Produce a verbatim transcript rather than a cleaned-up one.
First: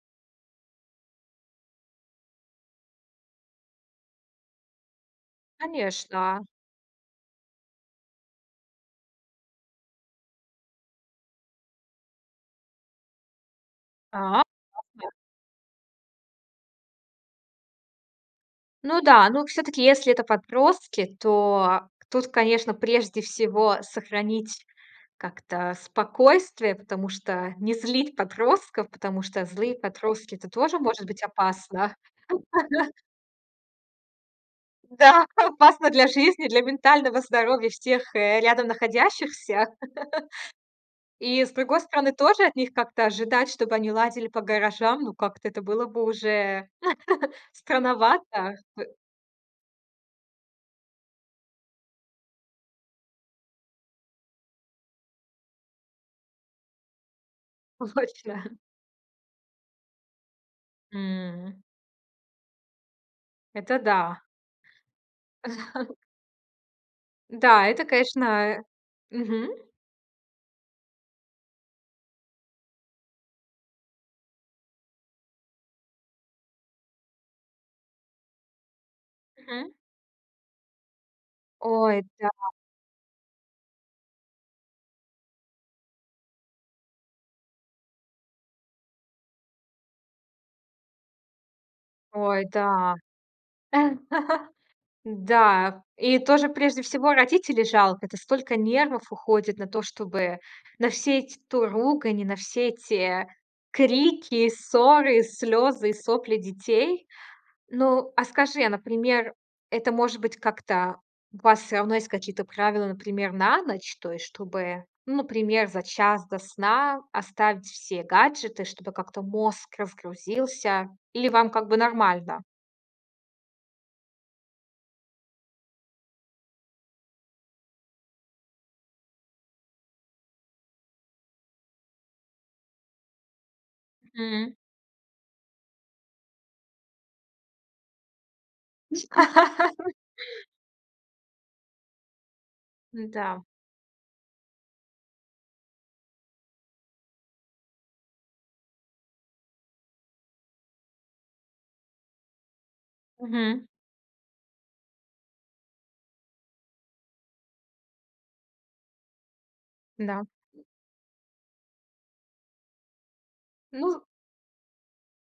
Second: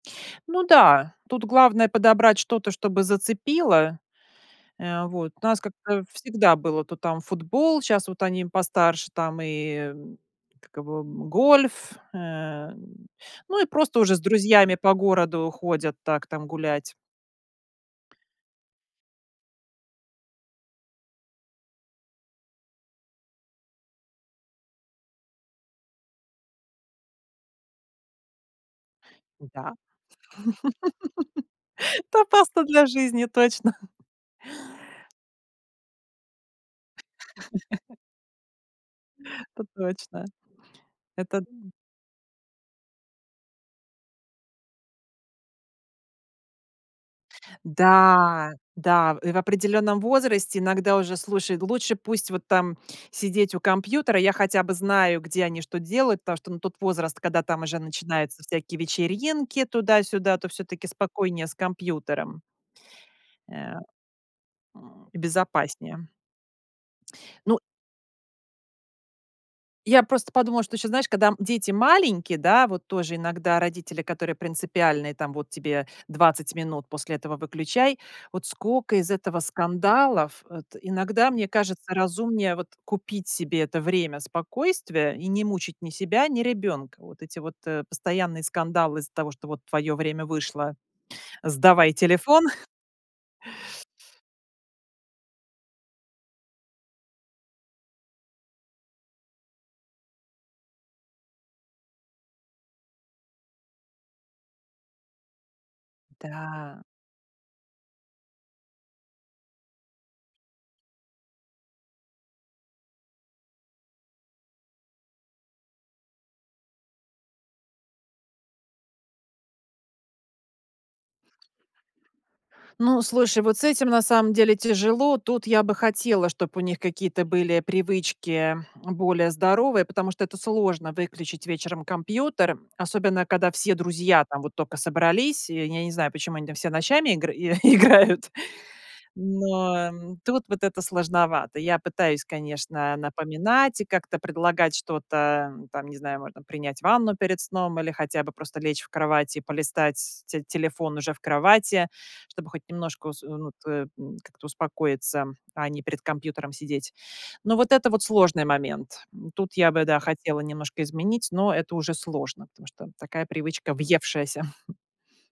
Ну да, тут главное подобрать что-то, чтобы зацепило. Э, вот, у нас как-то Конечно. всегда было то там футбол, щас вот они постарше, там и, м, как его, м, гольф. Эм, ну, и просто уже с А. друзьями по [unintelligible] городу ходят так, там гулять. Ну да. Ну, всё-таки, если это подростки, то тут, конечно, прежде всего сохранить как-то спокойствие, потому что не злить подростков, потому что Н-да. злые подростки- это тоже может быть опасно. Это опасно для жизни точно. Да, опасно для жизни, для ментального здоровья всех, э, рядом Это находящихся. точно. Это, И, с м другой стороны, тоже от них как-то ожидать, чтобы они ладили по гаражам, ну, как-то это было бы уже странновато, Да, ах, бы. да, в э в определённом возрасте иногда уже, слушай, д лучше пусть вот там сидеть у компьютера. Я хотя бы знаю, где они что делают, потому что, ну, тут возраст, когда там уже У, начинается точно. всякие вечеринки туда-сюда, то всё-таки спокойнее с М. компьютером. Э, Это а, да. м, безопаснее. Ну Н-да, это, конечно, э мгм. Я просто подумала, что ещё, знаешь, когда, м, дети маленькие, да, вот тоже иногда родители, которые принципиальные, там: "Вот тебе двадцать минут, после этого выключай". Вот скока из этого Мгм. скандалов. Вот иногда, мне кажется, Ой, да. разумнее вот купить себе это время спокойствия и не мучить ни себя, ни ребёнка. Вот эти вот, э, постоянные скандалы из-за того, что вот: "Твоё время вышло, сдавай телефон". Ой, да. Н-да. И тоже прежде всего родителей жалко. Это столько нервов уходит на то, чтобы на все эти то ругань, и на все эти, э, крики, ссоры, слёзы и сопли Да. детей. Ну, а скажи, а, например, это, может быть, как-то у вас всё равно есть какие-то правила, например, на ночь? То есть, чтобы, ну, например, за час до сна оставить все гаджеты, чтобы как-то мозг разгрузился. Или вам как бы нормально? Ну, слушай, вот с этим на самом деле тяжело. Тут я бы хотела, чтоб у них какие-то были привычки, эм, более здоровые, потому что это сложно выключить вечером компьютер, особенно когда все друзья там М. вот тока собрались. И я не знаю, почему они там все ночами игры играют. Но, ам, тут вот это сложновато. Я пытаюсь, конечно, Н-да. напоминать и как-то предлагать что-то, ам. Там, не знаю, можно принять ванну перед сном или хотя бы просто лечь в кровать и полистать те телефон уже в кровати, чтобы хоть немножко ус э, ну, Мгм. тэ м как-то успокоиться, ам, а не перед компьютером сидеть. Но вот это вот сложный момент. М, тут я бы, да, Н-да. хотела немножко изменить, но это уже сложно, потому что такая привычка Ну, з въевшаяся, хм.